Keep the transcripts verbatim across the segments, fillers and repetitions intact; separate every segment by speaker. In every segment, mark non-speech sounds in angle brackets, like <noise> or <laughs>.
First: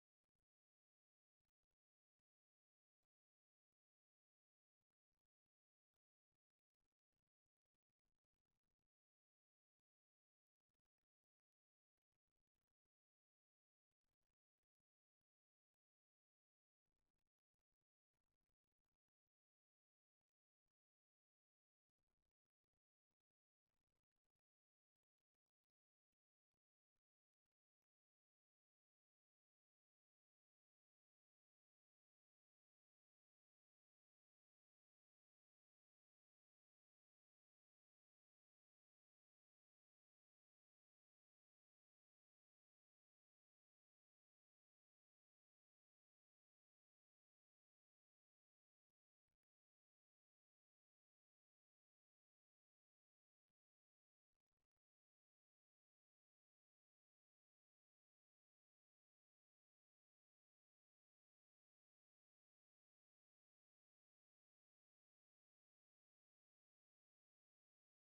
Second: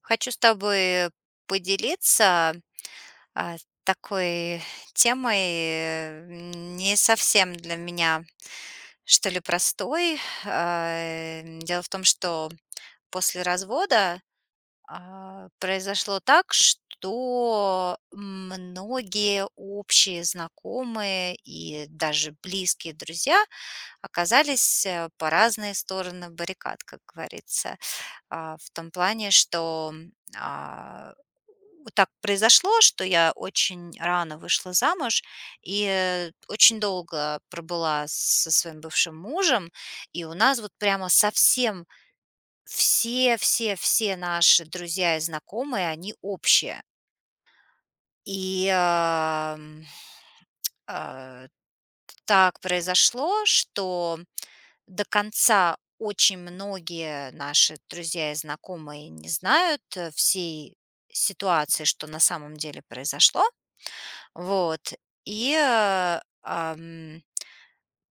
Speaker 1: Хочу с тобой поделиться, а, такой темой, э, не совсем для меня, что ли, простой. А, дело в том, что после развода, а, произошло так, что многие общие знакомые и даже близкие друзья оказались, э, по разные стороны баррикад, как говорится. А, в том плане, что, а, вот так произошло, что я очень рано вышла замуж и очень долго пробыла со своим бывшим мужем. И у нас вот прямо совсем все все все наши друзья и знакомые, они общие. И, ам, а, так произошло, что до конца очень многие наши друзья и знакомые не знают, э, всей ситуации, что на самом деле произошло. Вот. И, э, ам,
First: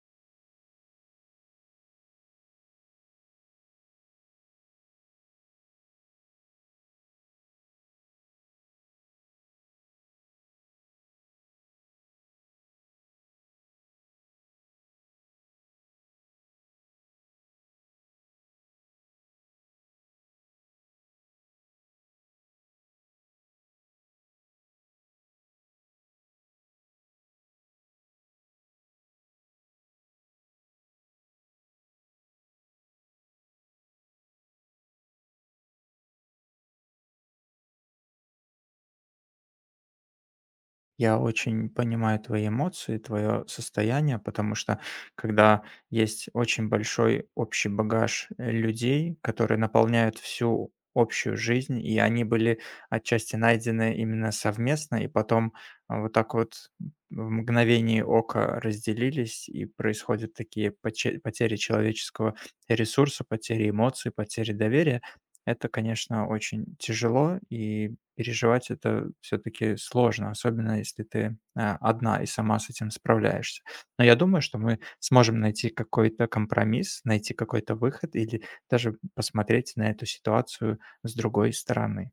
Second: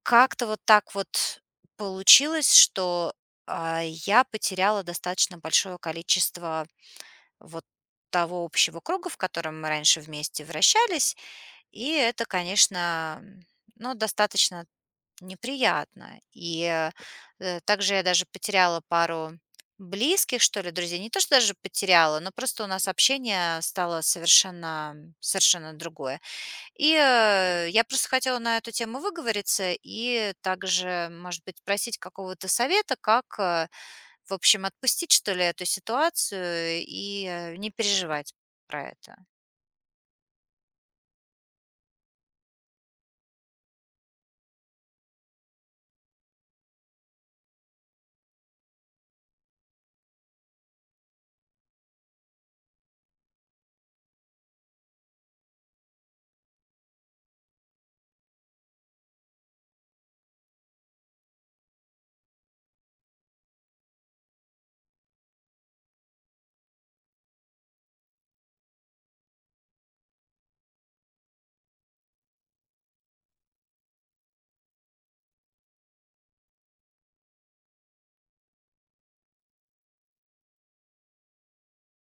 Speaker 1: Как-то вот так вот получилось, что, а, я потеряла достаточно большое количество вот того общего круга, в котором мы раньше вместе вращались. И это, конечно, м, ну, достаточно неприятно. И, э, э, также я даже потеряла пару близких, что ли, друзей. Не то, что даже потеряла, но просто у нас общение стало совершенно совершенно другое. И, э, я просто хотела на эту тему выговориться и также, может быть, просить какого-то совета, как, э, в общем, отпустить, что ли, эту ситуацию и, э, не переживать про это.
Speaker 2: Я очень понимаю твои эмоции, твое состояние, потому что когда есть очень большой общий багаж э, людей, которые наполняют всю общую жизнь, и они были отчасти найдены именно совместно, и потом а, вот так вот в мгновении ока разделились, и происходят такие поче- потери человеческого ресурса, потери эмоций, потери доверия. Это, конечно, очень тяжело, и переживать это все таки сложно, особенно если ты, а, одна и сама с этим справляешься. Но я думаю, что мы сможем найти какой-то компромисс, найти какой-то выход или даже посмотреть на эту ситуацию с другой стороны.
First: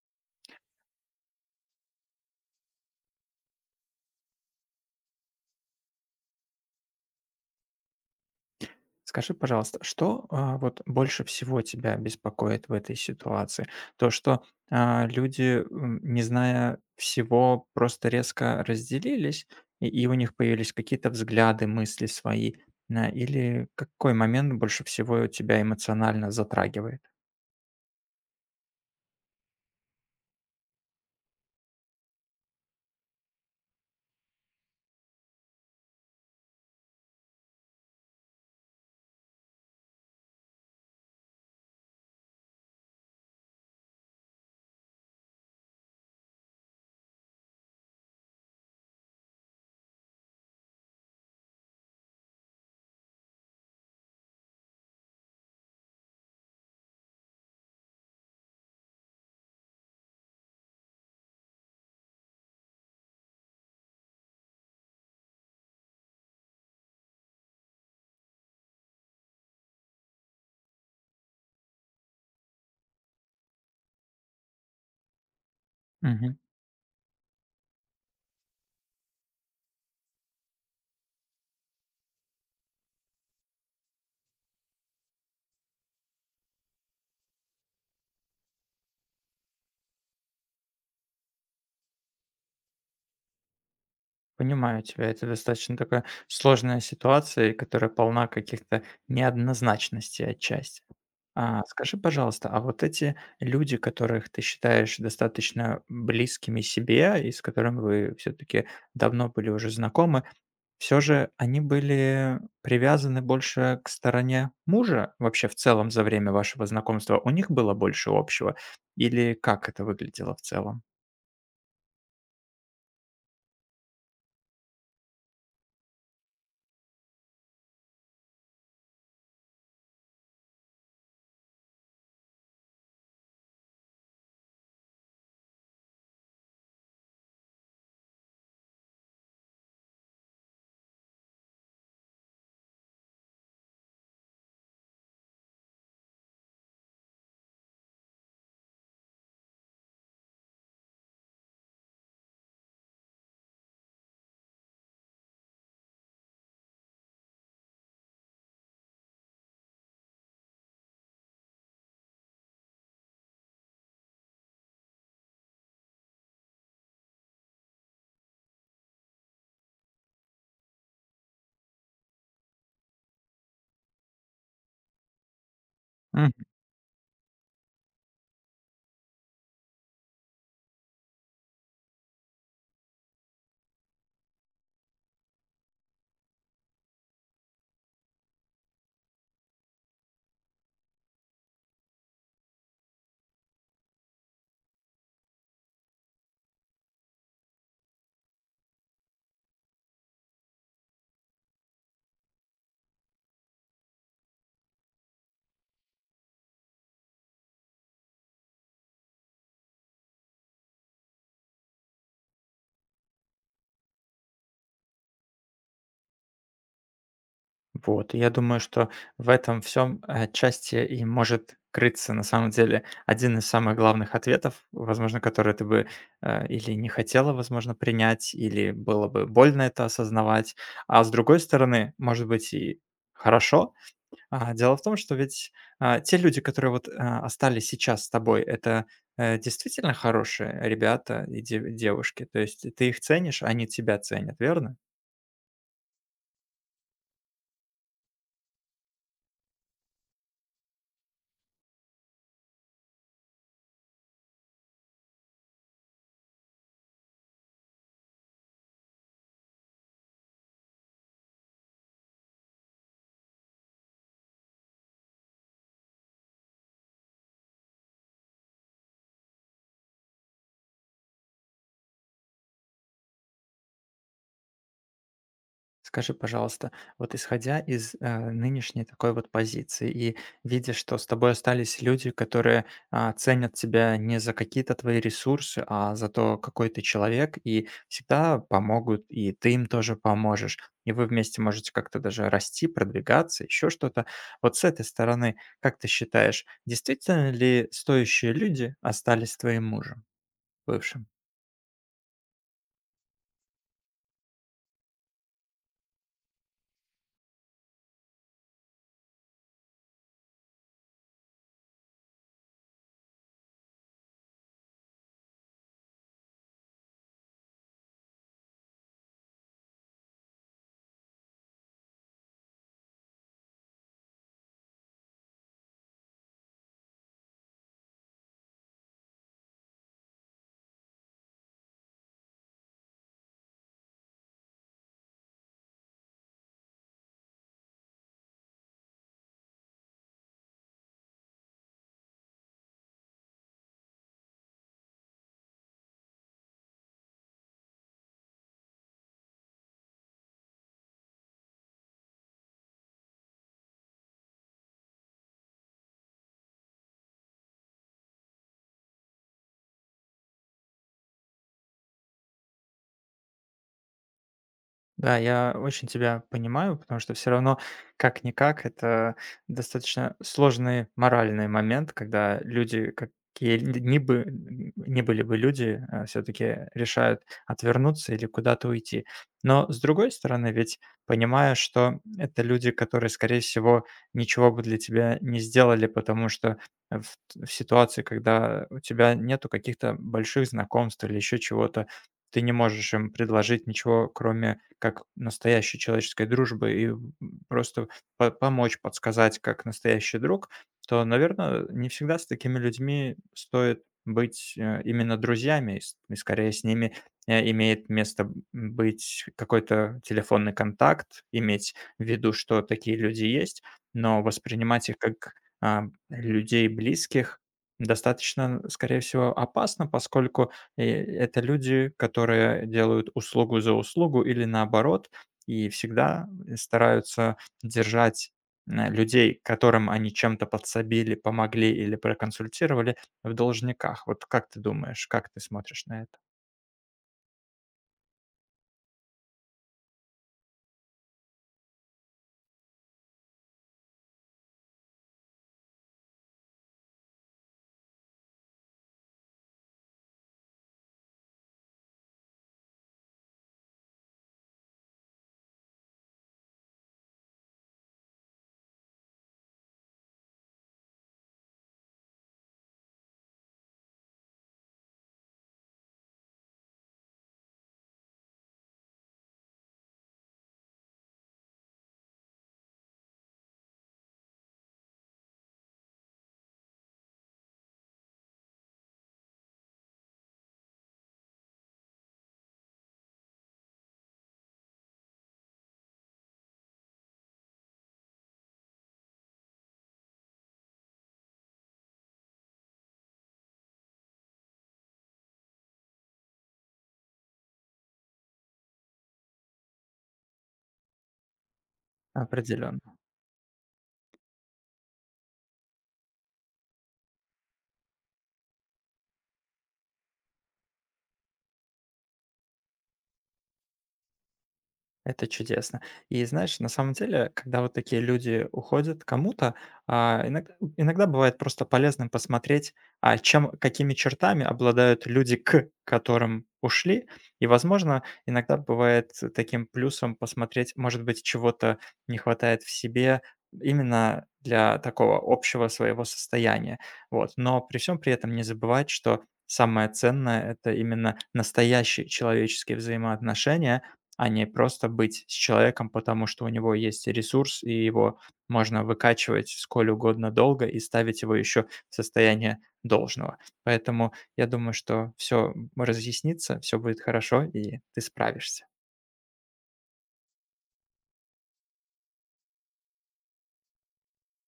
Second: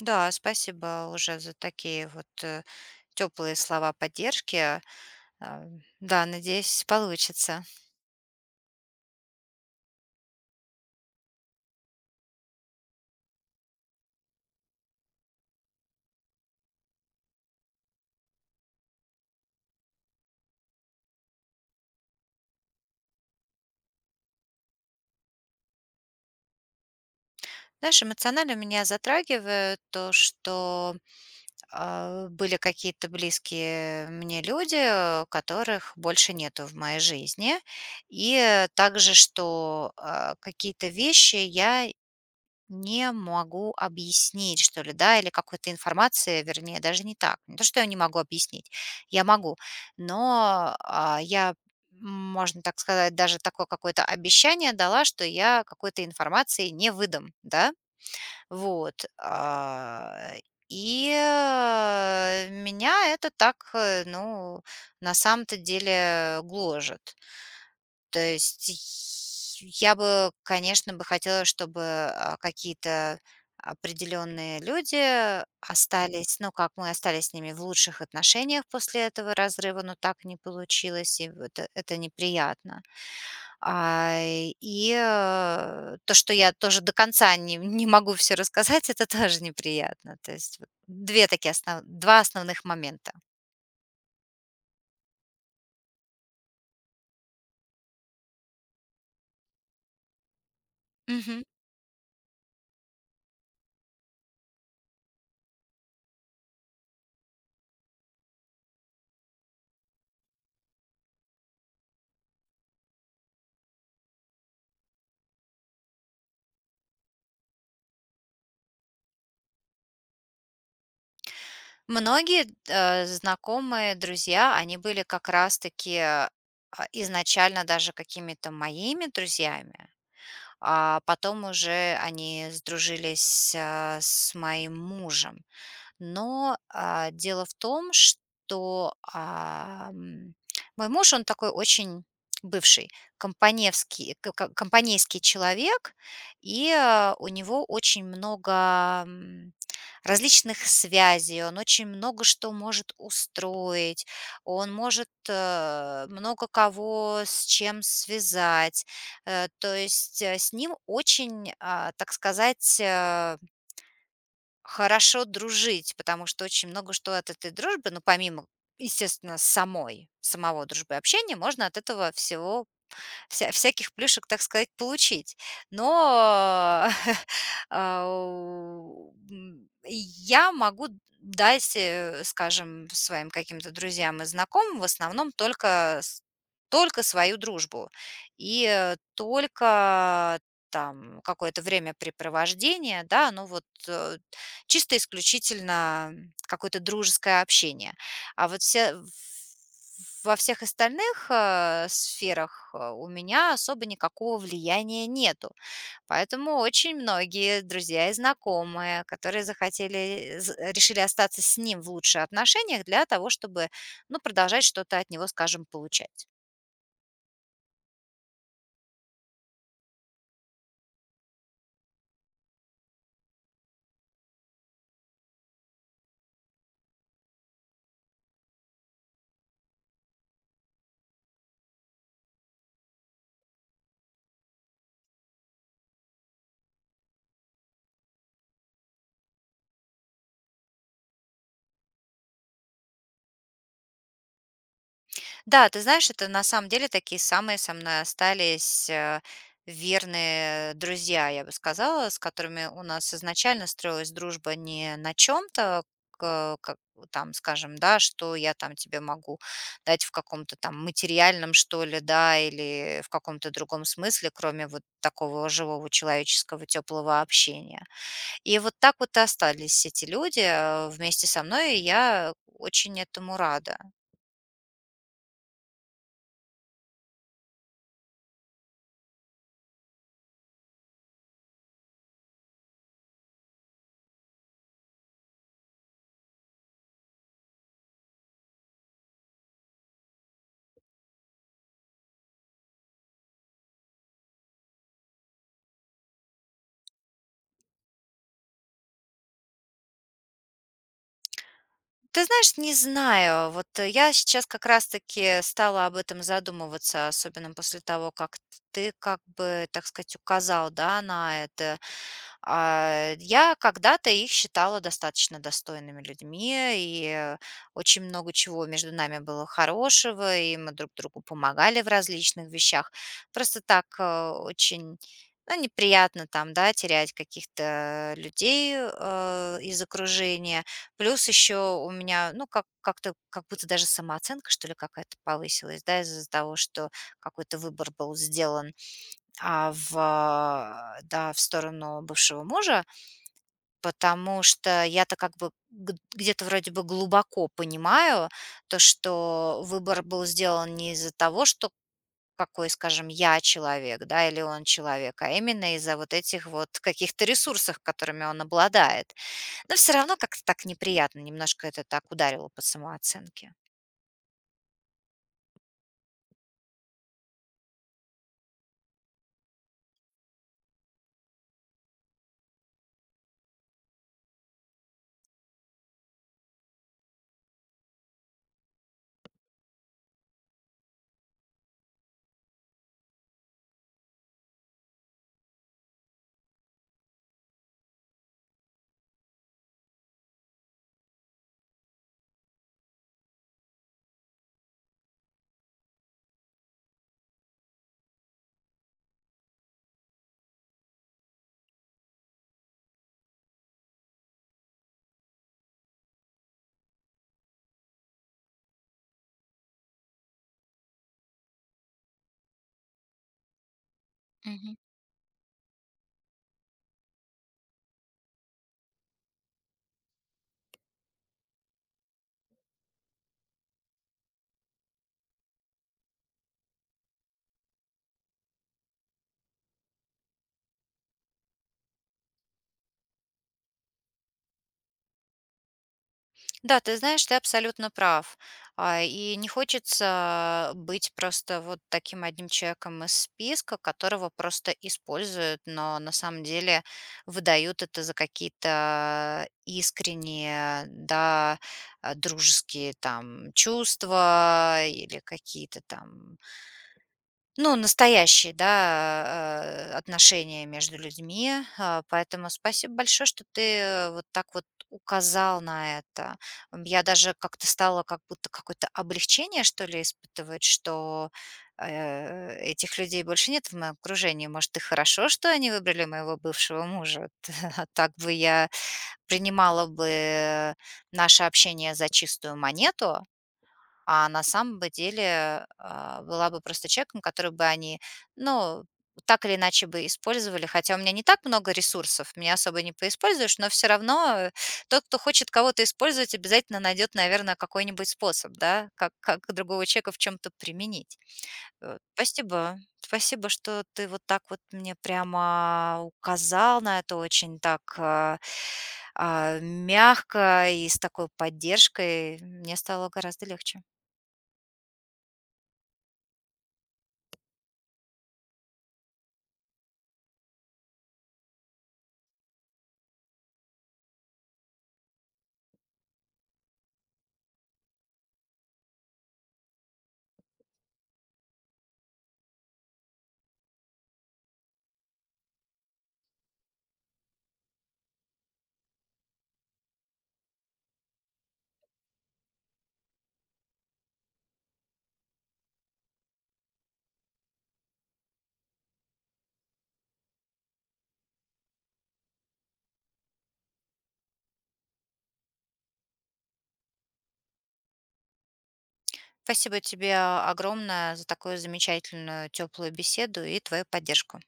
Speaker 1: Да, спасибо уже за такие вот, э, теплые слова поддержки. А, Да, надеюсь, получится.
Speaker 2: Скажи, пожалуйста, что, а, вот больше всего тебя беспокоит в этой ситуации? То, что, а, люди, м, не зная всего, просто резко разделились, и и у них появились какие-то взгляды, мысли свои, на или какой момент больше всего тебя эмоционально затрагивает?
Speaker 1: Знаешь, эмоционально меня затрагивает то, что а, были какие-то близкие мне люди, э, которых больше нету в моей жизни, и э, также, что а, какие-то вещи я не могу объяснить, что ли, да, или какой-то информации, вернее, даже не так. Не то, что я не могу объяснить, я могу, но а, я, м, можно так сказать, даже такое какое-то обещание дала, что я какой-то информации не выдам, да, вот. а, И э, Меня это так, э, ну, на самом-то деле гложет. То есть я бы, конечно, бы хотела, чтобы, а, какие-то определенные люди
Speaker 2: Мгм.
Speaker 1: остались, ну, как мы остались с ними в лучших отношениях после этого разрыва, но так не получилось, и в это это неприятно. А, и, э, то, что я тоже до конца не не могу все рассказать, <laughs> это тоже неприятно. То есть вот два такие основ два основных момента.
Speaker 2: Понимаю тебя. Это достаточно такая сложная ситуация, которая полна каких-то неоднозначностей отчасти.
Speaker 1: Мгм.
Speaker 2: А, скажи, пожалуйста, а вот эти люди, которых ты считаешь достаточно близкими себе и с которыми вы все-таки давно были уже знакомы, все же они были привязаны больше к стороне мужа вообще в целом за время вашего знакомства? У них было больше общего? Или как это выглядело в целом?
Speaker 1: Многие, э, знакомые, друзья, они были как раз таки, а, изначально даже какими-то моими друзьями, а потом уже они сдружились, а, с моим мужем. Но, а, дело в том, что, ам, мой муж, он такой очень бывший компаневский ко ко компанейский человек, и, а, у него очень много, м, различных связей, он очень много что может устроить, он может, э, много кого с чем связать. Э, то есть, э, с ним очень, а, так сказать, э, хорошо дружить, потому что очень много что от этой дружбы, ну, помимо, естественно, самой, самого дружбы и общения, можно от этого всего вся всяких плюшек, так сказать, получить. Но, <laughs> а, у, м, Я могу дать, э, скажем, своим каким-то друзьям и знакомым в основном только с только свою дружбу и, э, только там какое-то времяпрепровождение, да, ну вот, э, чисто исключительно какое-то дружеское общение. А вот все в во всех остальных, э, сферах, э, у меня особо никакого влияния нету. Поэтому очень многие друзья и знакомые, которые захотели, з решили остаться с ним в лучших отношениях для того, чтобы, ну, продолжать что-то от него, скажем, получать.
Speaker 2: Вот, и я думаю, что в этом всем отчасти и может крыться, на самом деле, один из самых главных ответов, возможно, который ты бы, э, или не хотела, возможно, принять, или было бы больно это осознавать. А с другой стороны, может быть, и хорошо. А, дело в том, что ведь, а, те люди, которые вот, а, остались сейчас с тобой, это, э, действительно хорошие ребята и дев девушки. То есть ты их ценишь, они тебя ценят, верно?
Speaker 1: Да, ты знаешь, это на самом деле такие самые со мной остались э, верные друзья, я бы сказала, с которыми у нас изначально строилась дружба не на чем-то, к- как, там, скажем, да, что я там тебе могу дать в каком-то там материальном, что ли, да, или в каком-то другом смысле, кроме вот такого живого человеческого теплого общения. И вот так вот и остались эти люди э, вместе со мной, и я очень этому рада.
Speaker 2: Скажи, пожалуйста, вот исходя из, э, нынешней такой вот позиции и видя, что с тобой остались люди, которые, а, ценят тебя не за какие-то твои ресурсы, а за то, какой ты человек, и всегда помогут, и ты им тоже поможешь, и вы вместе можете как-то даже расти, продвигаться, еще что-то. Вот с этой стороны, как ты считаешь, действительно ли стоящие люди остались с твоим мужем бывшим?
Speaker 1: Ты знаешь, не знаю. Вот э, я сейчас как раз-таки стала об этом задумываться, особенно после того, как ты как бы, так сказать, указал, да, на это. А, я когда-то их считала достаточно достойными людьми, и очень много чего между нами было хорошего, и мы друг другу помогали в различных вещах. Просто так, э, очень, ну, неприятно там, да, терять каких-то людей, э, из окружения. Плюс еще у меня, ну, как как-то, как будто даже самооценка, что ли, какая-то повысилась, да, из-за того, что какой-то выбор был сделан а, в, а, да, в сторону бывшего мужа, потому что я-то как бы г- где-то вроде бы глубоко понимаю то, что выбор был сделан не из-за того, что какой, скажем, я человек, да, или он человек, а именно из-за вот этих вот каких-то ресурсов, которыми он обладает. Но все равно как-то так неприятно, немножко это так ударило по самооценке.
Speaker 2: Да, я очень тебя понимаю, потому что все равно, как-никак, это достаточно сложный моральный момент, когда люди, какие ни, бы, н- ни были бы люди, все-таки решают отвернуться или куда-то уйти. Но с другой стороны, ведь понимая, что это люди, которые, скорее всего, ничего бы для тебя не сделали, потому что в, т- в ситуации, когда у тебя нету каких-то больших знакомств или еще чего-то, ты не можешь им предложить ничего, кроме как настоящей человеческой дружбы и, м, просто по помочь, подсказать, как настоящий друг, то, наверное, не всегда с такими людьми стоит быть, э, именно друзьями, и с и скорее с ними, э, имеет место б быть какой-то телефонный контакт, иметь в виду, что такие люди есть, но воспринимать их как, а, людей близких достаточно, скорее всего, опасно, поскольку и это люди, которые делают услугу за услугу или наоборот, и всегда э, стараются держать, э, людей, которым они чем-то подсобили, помогли или проконсультировали, в должниках. Вот как ты думаешь, как ты смотришь на это?
Speaker 1: Да, ты знаешь, ты абсолютно прав. А, И не хочется быть просто вот таким одним человеком из списка, которого просто используют, но на самом деле выдают это за какие-то искренние, да, а, дружеские там чувства или какие-то там ну, настоящие, да, э, отношения между людьми. А, поэтому спасибо большое, что ты э, вот так вот указал на это. М, Я даже как-то стала как будто какое-то облегчение, что ли, испытывать, что э, этих людей больше нет в моем окружении. Может, и хорошо, что они выбрали моего бывшего мужа. <laughs> А так бы я принимала бы наше общение за чистую монету, а на самом бы деле, а, была бы просто человеком, который бы они, ну, так или иначе бы использовали. Хотя у меня не так много ресурсов, меня особо не поиспользуешь, но все равно, э, тот, кто хочет кого-то использовать, обязательно найдет, наверное, какой-нибудь способ, да, как как другого человека в чем-то применить. Э, спасибо.
Speaker 2: Определенно.
Speaker 1: Спасибо, что ты вот так вот мне прямо указал на это очень так, а, а, мягко и с такой поддержкой. Мне стало гораздо легче.
Speaker 2: Это чудесно. И знаешь, на самом деле, когда вот такие люди уходят кому-то, а, иногд- иногда бывает просто полезным посмотреть, а чем, какими чертами обладают люди, к которым ушли. И, возможно, иногда бывает таким плюсом посмотреть, может быть, чего-то не хватает в себе именно для такого общего своего состояния. Вот. Но при всем при этом не забывать, что самое ценное– это именно настоящие человеческие взаимоотношения, а не просто быть с человеком, потому что у него есть ресурс, и его можно выкачивать сколь угодно долго и ставить его еще в состояние должного. Поэтому я думаю, что все разъяснится, все будет хорошо, и ты справишься.
Speaker 1: Спасибо тебе а, огромное за такую замечательную, теплую беседу и твою поддержку.